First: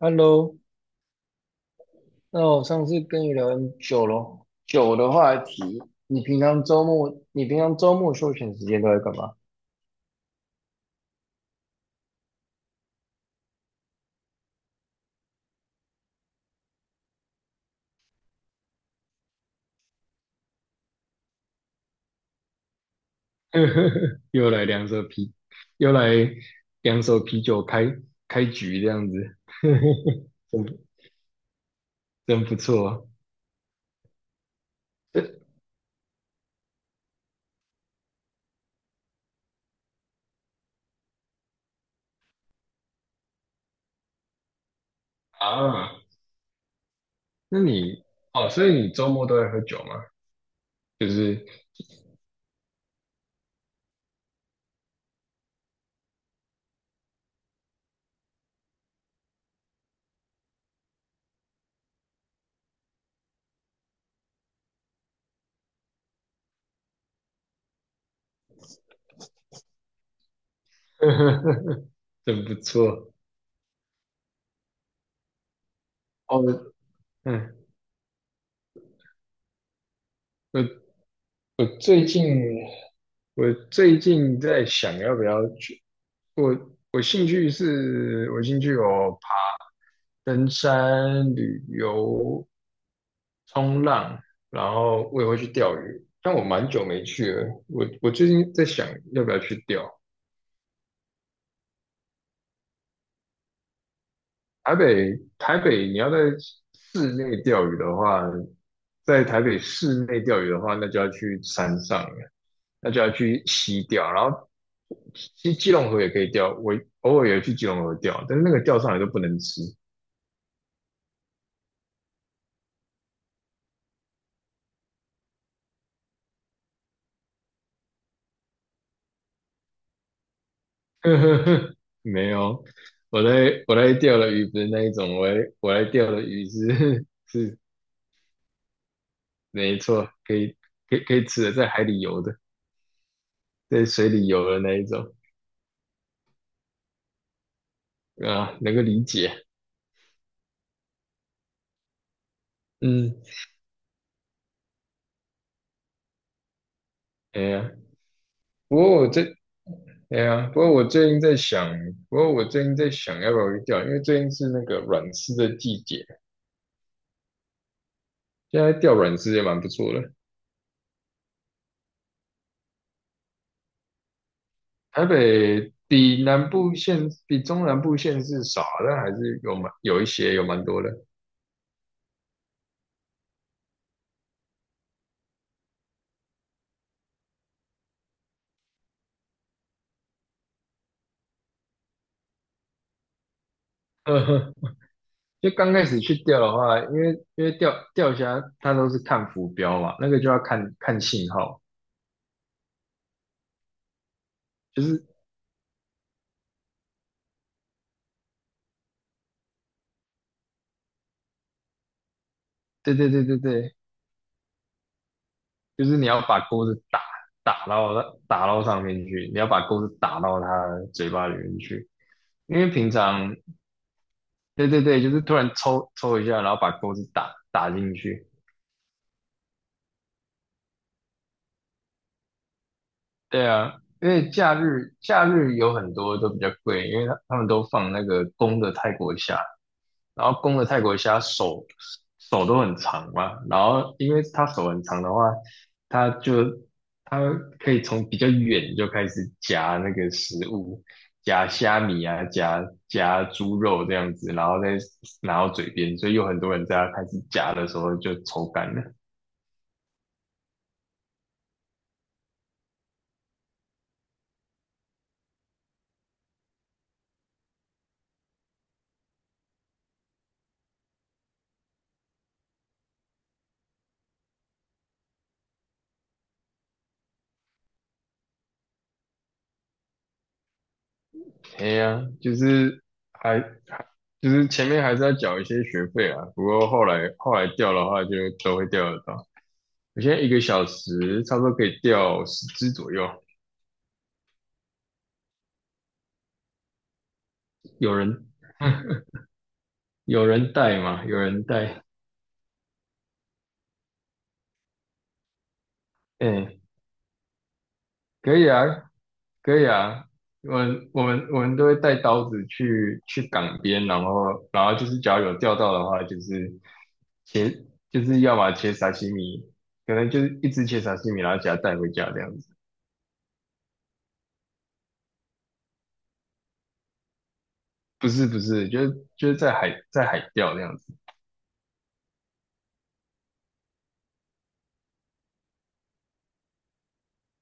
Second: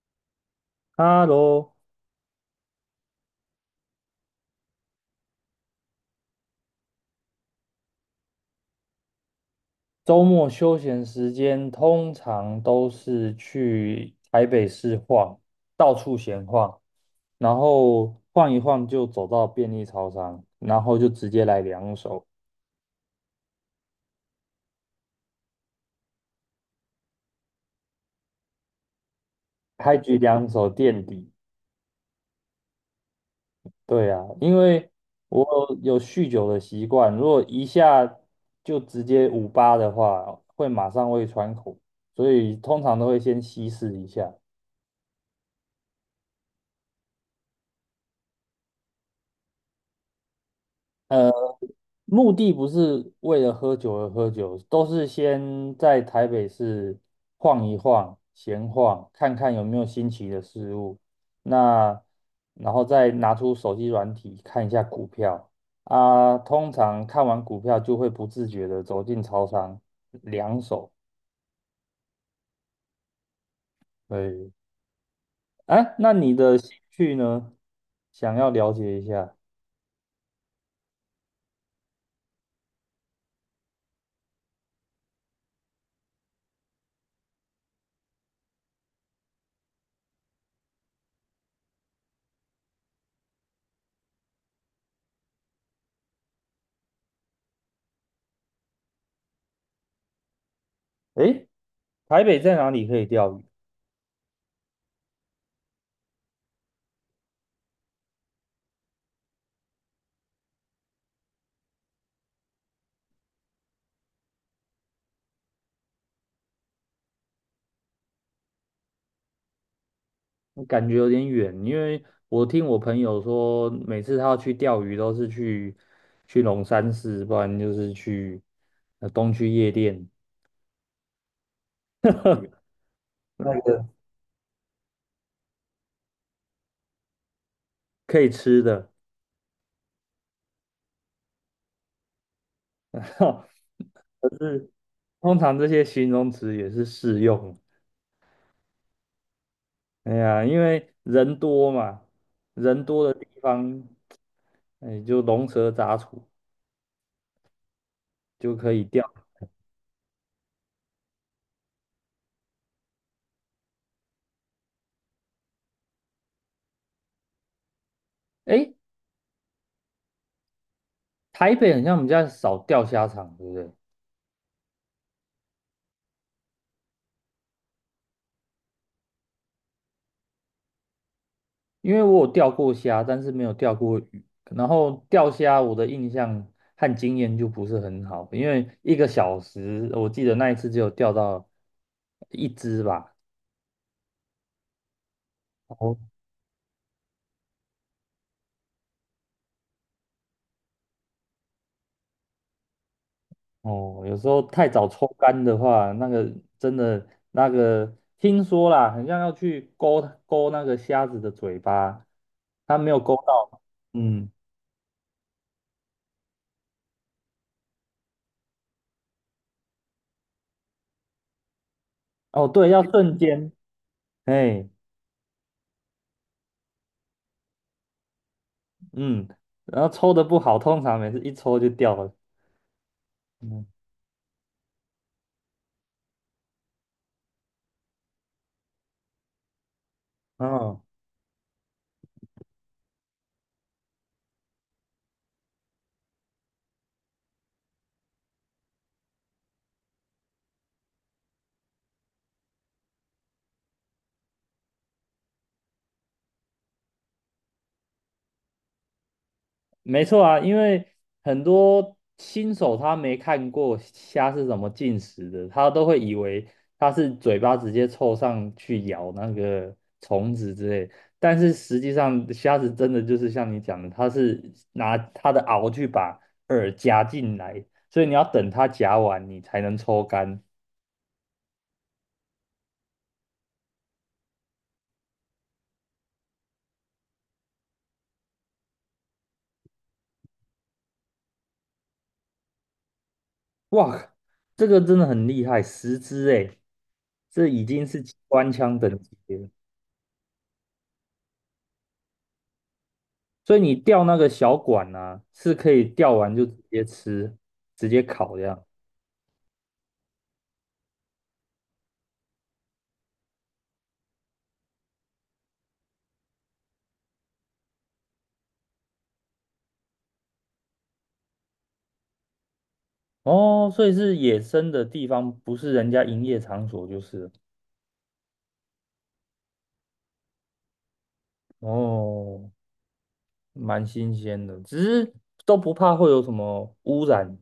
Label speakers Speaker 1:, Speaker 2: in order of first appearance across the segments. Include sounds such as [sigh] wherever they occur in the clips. Speaker 1: Hello，
Speaker 2: 哈喽。
Speaker 1: 那我上次跟你聊很久咯，酒的话题，你平常周末休闲时间都在干嘛？
Speaker 2: 周末休闲时间通常都是去台北市晃，到处闲晃，然后晃一晃就走到便利超商，然后就直接来两手，
Speaker 1: [laughs] 又来两手啤，又来两手啤酒开局这样子，
Speaker 2: 开局两
Speaker 1: [laughs]
Speaker 2: 手
Speaker 1: 真
Speaker 2: 垫底。
Speaker 1: 真不错
Speaker 2: 对啊，因为我有酗酒的习惯，如果一下就直接五八的话，会马上胃穿孔，所以通常都会先稀释一下。
Speaker 1: 啊！那你哦，所以你周末都在喝酒吗？就
Speaker 2: 呃。
Speaker 1: 是
Speaker 2: 目的不是为了喝酒而喝酒，都是先在台北市晃一晃、闲晃，看看有没有新奇的事物。那然后再拿出手机软体看一下股票啊，通常看完股票就会不自觉的走进超商两手。
Speaker 1: [laughs] 真不错，
Speaker 2: 对。哎，那你
Speaker 1: 哦，
Speaker 2: 的兴趣呢？
Speaker 1: 嗯，
Speaker 2: 想要了解一下。
Speaker 1: 我我最近我最近在想要不要去，我兴趣登山、旅游、冲浪，然后我也会去钓鱼，但我蛮久没去了。我最近在想要不要去钓，
Speaker 2: 哎，台北在哪里可以钓鱼？
Speaker 1: 台北，你要在室内钓鱼的话，在台北室内钓鱼的话，那就要去山上了，那就要去溪钓。然后，其实基隆河也可以钓，我偶尔也去基隆河钓，但是那个钓上来都不能吃。
Speaker 2: 感觉有点远，因为我听我朋友说，每次他要去钓鱼都是去龙山寺，不然就是去东区夜店。
Speaker 1: [laughs] 没有，我
Speaker 2: [laughs] 那
Speaker 1: 在我
Speaker 2: 个
Speaker 1: 在钓的鱼不是那一种，我来钓的鱼是 [laughs] 是
Speaker 2: 可以吃的。
Speaker 1: 没错，可以吃的，在海里游的，在水
Speaker 2: [laughs]
Speaker 1: 里
Speaker 2: 就
Speaker 1: 游的
Speaker 2: 是
Speaker 1: 那一种
Speaker 2: 通常这些形容词也是适用。
Speaker 1: 啊，能够理解。
Speaker 2: 哎呀，因为人多嘛，人多的
Speaker 1: 嗯，
Speaker 2: 地方，哎，就龙蛇杂处
Speaker 1: 哎呀。
Speaker 2: 就可
Speaker 1: 不
Speaker 2: 以
Speaker 1: 过
Speaker 2: 钓。
Speaker 1: 我最，哎呀，不过我最近在想要不要去钓，因为最近是那个软丝的季节，现
Speaker 2: 哎，
Speaker 1: 在钓软丝也蛮不错的。
Speaker 2: 台北很像我们家少钓虾场，对不对？
Speaker 1: 台北比南部县，比中南部县是少的，但还是有蛮有一些，有蛮多的。
Speaker 2: 因为我有钓过虾，但是没有钓过鱼。然后钓虾，我的印象和经验就不是很好，因为一个小时，我记得那一次只有钓到一只吧。
Speaker 1: 呵呵，就刚开
Speaker 2: 哦
Speaker 1: 始去钓的话，因为钓虾它都是看浮标嘛，那个就要看看信号，
Speaker 2: 哦，有时候太
Speaker 1: 就
Speaker 2: 早抽
Speaker 1: 是
Speaker 2: 干的话，那个真的那个，听说啦，很像要去勾那个虾子的嘴巴，它没
Speaker 1: 对
Speaker 2: 有
Speaker 1: 对
Speaker 2: 勾
Speaker 1: 对对
Speaker 2: 到。
Speaker 1: 对，
Speaker 2: 嗯，
Speaker 1: 就是你要把钩子打到它打到上面去，你要把钩子打到它的嘴巴里面去。
Speaker 2: 哦
Speaker 1: 因为
Speaker 2: 对，要
Speaker 1: 平
Speaker 2: 瞬
Speaker 1: 常，
Speaker 2: 间。
Speaker 1: 对
Speaker 2: 哎，
Speaker 1: 对对，就是突然抽一下，然后把钩子打进去，
Speaker 2: 嗯，然后抽的不好，通常每次一抽就掉了。
Speaker 1: 对
Speaker 2: 嗯。
Speaker 1: 啊，因为假日有很多都比较贵，因为他们都放那个公的泰国虾，然后公的
Speaker 2: 嗯，
Speaker 1: 泰国虾手都很长嘛，然后因为他手很长的话，他就他可以从比较远就开始夹那个食物，夹虾米啊，夹猪肉这样子，然后再拿到嘴边，所以有很多人在他开始夹的时候就抽干了。
Speaker 2: 没错啊，因为很多新手他没看过虾是怎么进食的，他都会以为它是嘴巴直接凑上去咬那个虫子之类，但是实际上虾子真的就是像你讲的，它是拿它的螯去把饵夹进来，所以你要等它夹完你才能抽干。
Speaker 1: 哎呀，就是还就是前面还是要缴一些学费啊，不过后来掉的话就都会掉得到。我现在一个小时差不多可以掉10只左右，
Speaker 2: 哇，这个真的很厉害，10只诶，这已经
Speaker 1: 有
Speaker 2: 是机
Speaker 1: 人
Speaker 2: 关枪等级了。
Speaker 1: 有人带？
Speaker 2: 所以你钓那个小管呢、啊，是可以钓完就
Speaker 1: 哎，
Speaker 2: 直接吃，直接烤
Speaker 1: 可
Speaker 2: 这
Speaker 1: 以
Speaker 2: 样。
Speaker 1: 啊，可以啊。我们都会带刀子去港边，然后就是只要有钓到的话，就是切就是要把切沙西米，可能就是一只切沙西米，然后给它带回家这样子。
Speaker 2: 哦，所以是野生的地方，不是人家营业场所就是了。
Speaker 1: 不是不是，就是在海钓这样子。
Speaker 2: 哦，蛮新鲜的，只是都不怕会有什么污染。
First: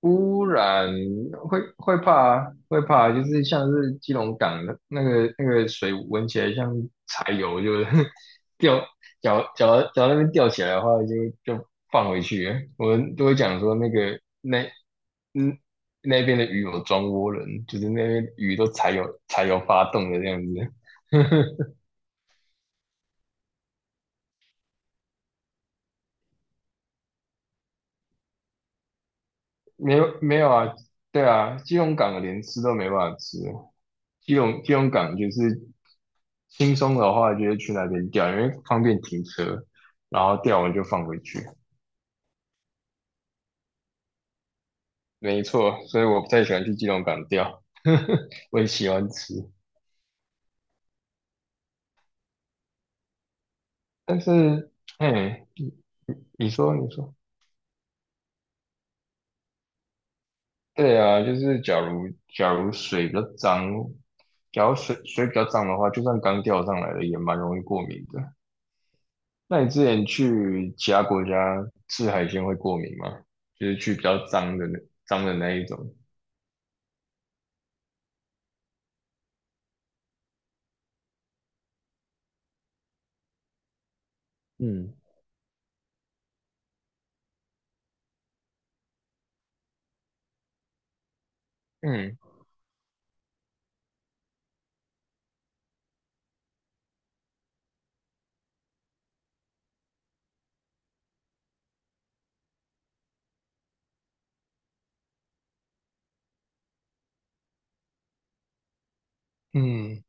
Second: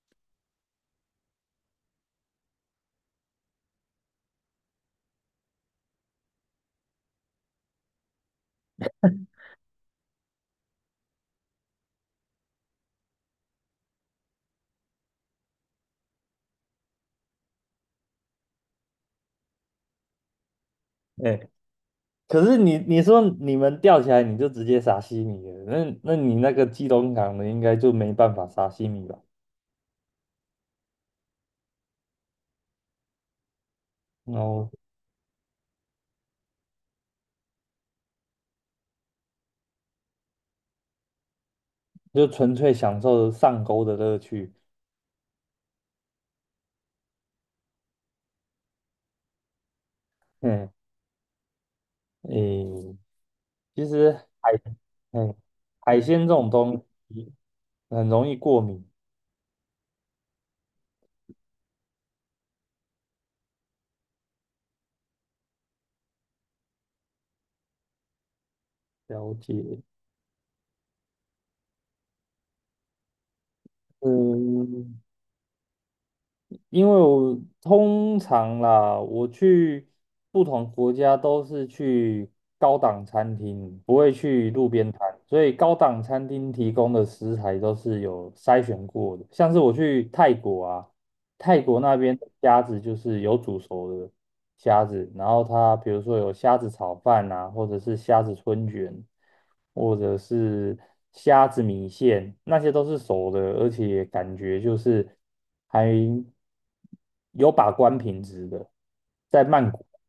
Speaker 1: 污染会怕啊，就是像是基隆港的那个水闻起来像柴油，就是 [laughs] 掉脚那边吊起来的话就放回去了，我们都会讲说那个那嗯，那边的鱼有装涡轮，就是那边鱼都柴油发动的这样子。[laughs]
Speaker 2: 哎，可是你你说你们钓起来你就直接撒西米了，那你那个基隆港的应该就没办法撒西米吧？
Speaker 1: 没有没有啊，对啊，基隆港连吃都没办法吃，基
Speaker 2: 然
Speaker 1: 隆
Speaker 2: 后
Speaker 1: 基隆港就是轻松的话，就是去那边钓，因为方便停车，然后钓完就放回去。
Speaker 2: 就纯粹享受上钩的乐趣。
Speaker 1: 没错，所以我不太喜欢去基隆港钓，[laughs] 我也喜欢吃，
Speaker 2: 嗯，诶，其实
Speaker 1: 但
Speaker 2: 海，
Speaker 1: 是，
Speaker 2: 哎，
Speaker 1: 哎，
Speaker 2: 海鲜这
Speaker 1: 你
Speaker 2: 种
Speaker 1: 说
Speaker 2: 东
Speaker 1: 你说，
Speaker 2: 西很容易过敏。
Speaker 1: 对啊，假如水比较脏，假如水比较脏的话，就算刚钓上来的也蛮容易过敏的。
Speaker 2: 了
Speaker 1: 那你
Speaker 2: 解。
Speaker 1: 之前去其他国家吃海鲜会过敏吗？就是去比较脏的
Speaker 2: 嗯，
Speaker 1: 那一种。
Speaker 2: 因为我通常啦，我去不同国家都是去高档餐厅，不会去路边
Speaker 1: 嗯，
Speaker 2: 摊，所以高档餐厅提供的食材都是有筛选过的。像是我去泰国啊。泰国那
Speaker 1: 嗯
Speaker 2: 边的虾子就是有煮熟的虾子，然后它比如说有虾子炒饭啊，或者是虾子春卷，或者是虾子米线，那些都是熟的，而且感觉就是还有把关品质的，在曼谷。
Speaker 1: 嗯，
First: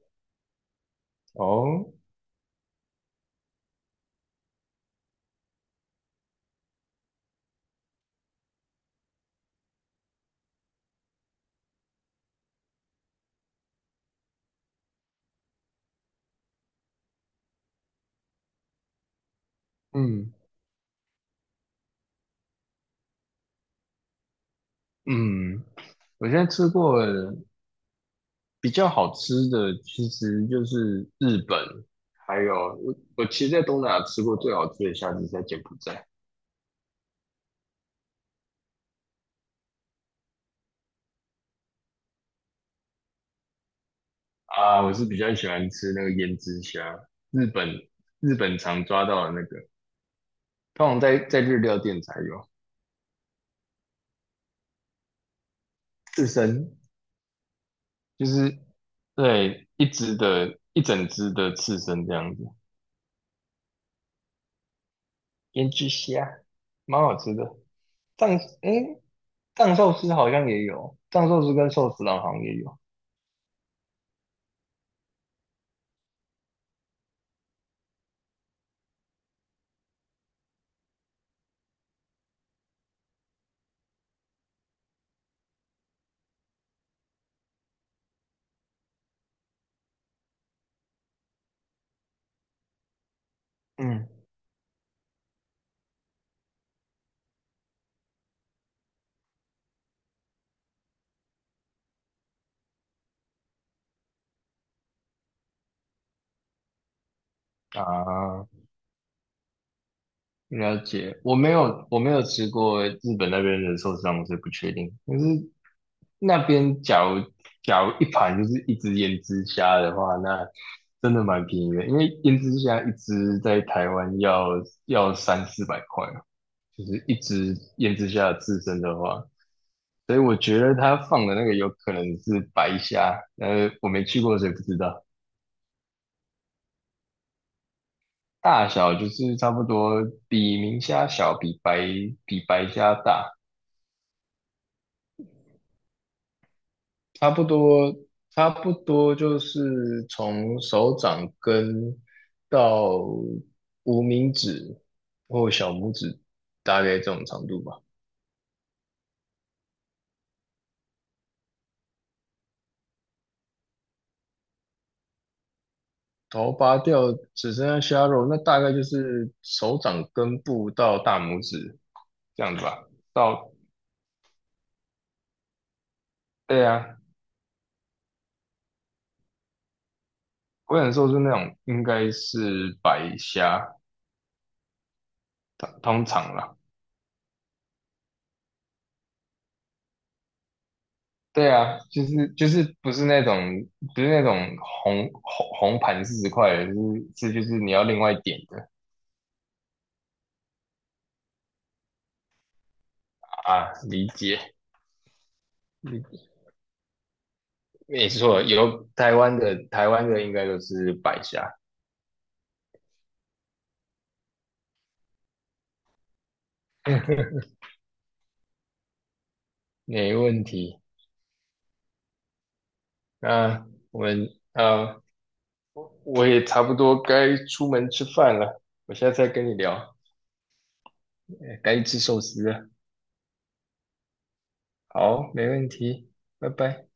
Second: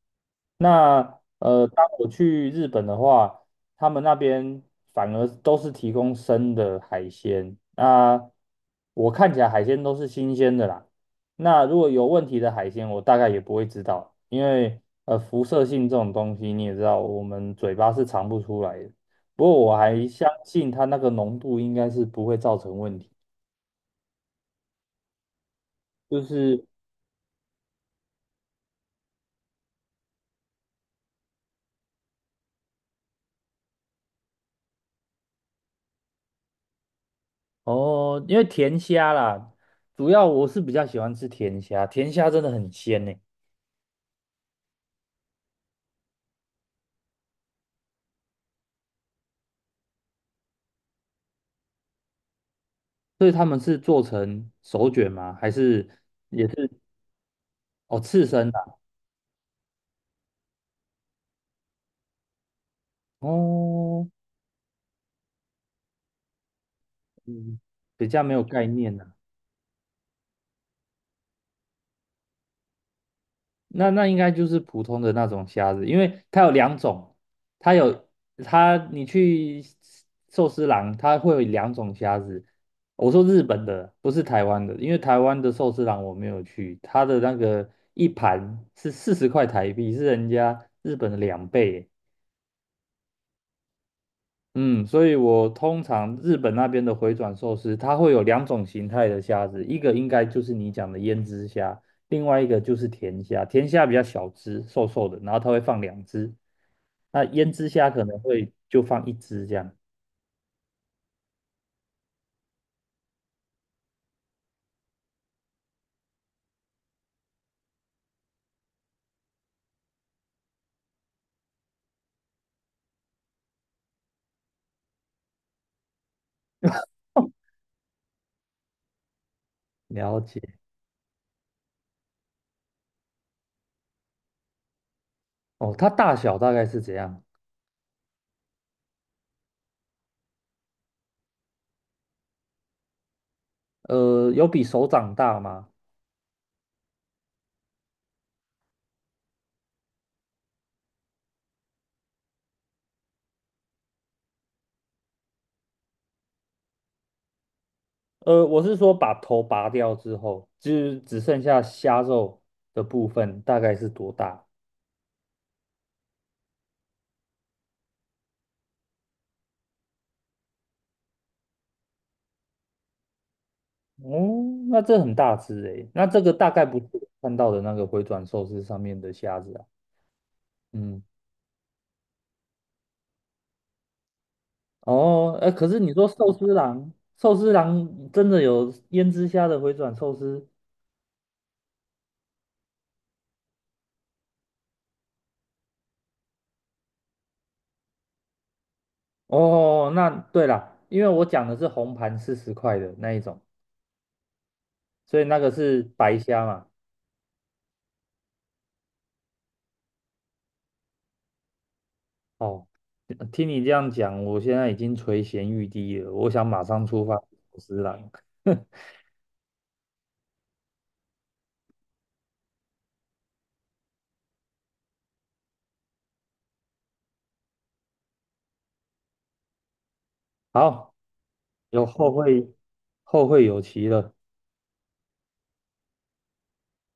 Speaker 2: 那当
Speaker 1: 哦，
Speaker 2: 我去日本的话，他们那边反而都是提供生的海鲜。那我看起来海鲜都是新鲜的啦。那如果有问题的海鲜，我大概也不会知道，因为辐射性这种东西你也知道，我们嘴巴是尝不出来的。不过我还相
Speaker 1: 嗯
Speaker 2: 信它那个浓度应该是不会造成问题。
Speaker 1: 嗯，
Speaker 2: 就
Speaker 1: 我现在
Speaker 2: 是
Speaker 1: 吃过比较好吃的，其实就是日本，还有我其实，在东南亚吃过最好吃的虾子是在柬埔寨
Speaker 2: 哦，因为甜虾啦，主要我是比较喜欢吃甜虾，甜虾真的很鲜呢。
Speaker 1: 啊，我是比较喜欢吃那个胭脂虾，日本日本常抓到的那个，通常在日料店才有
Speaker 2: 所以他们是做成手卷吗？还是
Speaker 1: 刺
Speaker 2: 也是
Speaker 1: 身，
Speaker 2: 哦刺
Speaker 1: 就
Speaker 2: 身
Speaker 1: 是
Speaker 2: 的啊。
Speaker 1: 对，一只的，一整只的刺身这样子，
Speaker 2: 哦，
Speaker 1: 腌制虾，蛮好吃的。
Speaker 2: 嗯，比较没
Speaker 1: 藏，
Speaker 2: 有概念。
Speaker 1: 诶，藏寿司好像也有，藏寿司跟寿司郎好像也有。
Speaker 2: 那应该就是普通的那种虾子，因为它有两种，它有你去寿司郎，它会有两种虾子。我说日本的，不是台湾的，因为台湾的寿司郎我没有去，它的那个一盘是40块台币，是人家日本的两倍耶。
Speaker 1: 嗯，
Speaker 2: 嗯，所以我通常日本那边的回转寿司，它会有两种形态的虾子，一个应该就是你讲的胭脂虾，另外一个就是甜虾。甜虾比较小只，瘦瘦的，然后它会放两只。那胭脂虾可能
Speaker 1: 啊，
Speaker 2: 会就放一只这样。
Speaker 1: 了解。我没有吃过日本那边的寿司郎，我是不确定。可是那边假如一盘就是一只腌制虾的话，那真的蛮便宜的，因为腌制虾一只在台湾要3、400块。就
Speaker 2: [laughs]
Speaker 1: 是一
Speaker 2: 哦，
Speaker 1: 直腌制下自身的话，所以
Speaker 2: 了
Speaker 1: 我
Speaker 2: 解。
Speaker 1: 觉得他放的那个有可能是白虾，呃，我没去过，所以不知道。
Speaker 2: 哦，它大小大概是怎样？
Speaker 1: 大小就是差不多比明虾小，比白虾大，
Speaker 2: 呃，有比手掌大吗？
Speaker 1: 差不多差不多就是从手掌根到无名指或小拇指，大概这种长度吧。
Speaker 2: 呃，我是说把头拔掉之后，就是只剩下虾肉的部分，大概是多大？
Speaker 1: 头拔掉只剩下虾肉，那大概就是手掌根部到大拇指这样子吧。到，
Speaker 2: 哦，那这很大只诶，那这个大概
Speaker 1: 对
Speaker 2: 不是
Speaker 1: 啊，
Speaker 2: 我看到的那个回转寿司上面的虾子啊。
Speaker 1: 我想
Speaker 2: 嗯，
Speaker 1: 说是那种应该是白虾，
Speaker 2: 哦，哎，可
Speaker 1: 通
Speaker 2: 是你
Speaker 1: 通
Speaker 2: 说寿
Speaker 1: 常
Speaker 2: 司
Speaker 1: 啦。
Speaker 2: 郎，寿司郎真的有胭脂虾的回转寿司？
Speaker 1: 对啊，就是不是那种不是那种红盘40块的，就是是就是你要另外点的
Speaker 2: 哦，那对啦，因为我讲的是红盘40块的那一种，
Speaker 1: 啊，理解。
Speaker 2: 所以那个是白
Speaker 1: 嗯，
Speaker 2: 虾嘛。
Speaker 1: 没错，有台湾的应该都是白虾，
Speaker 2: 哦，听你这样讲，我现在已经垂涎欲滴了，我想马上出发去寿司郎。[laughs]
Speaker 1: 没问题。那我们呃。我也差不多该出门吃饭了，我下次再跟你聊，
Speaker 2: 好，
Speaker 1: 哎，该
Speaker 2: 有
Speaker 1: 吃
Speaker 2: 后
Speaker 1: 寿司
Speaker 2: 会
Speaker 1: 了。
Speaker 2: 后会有期了。
Speaker 1: 好，没问题，拜拜。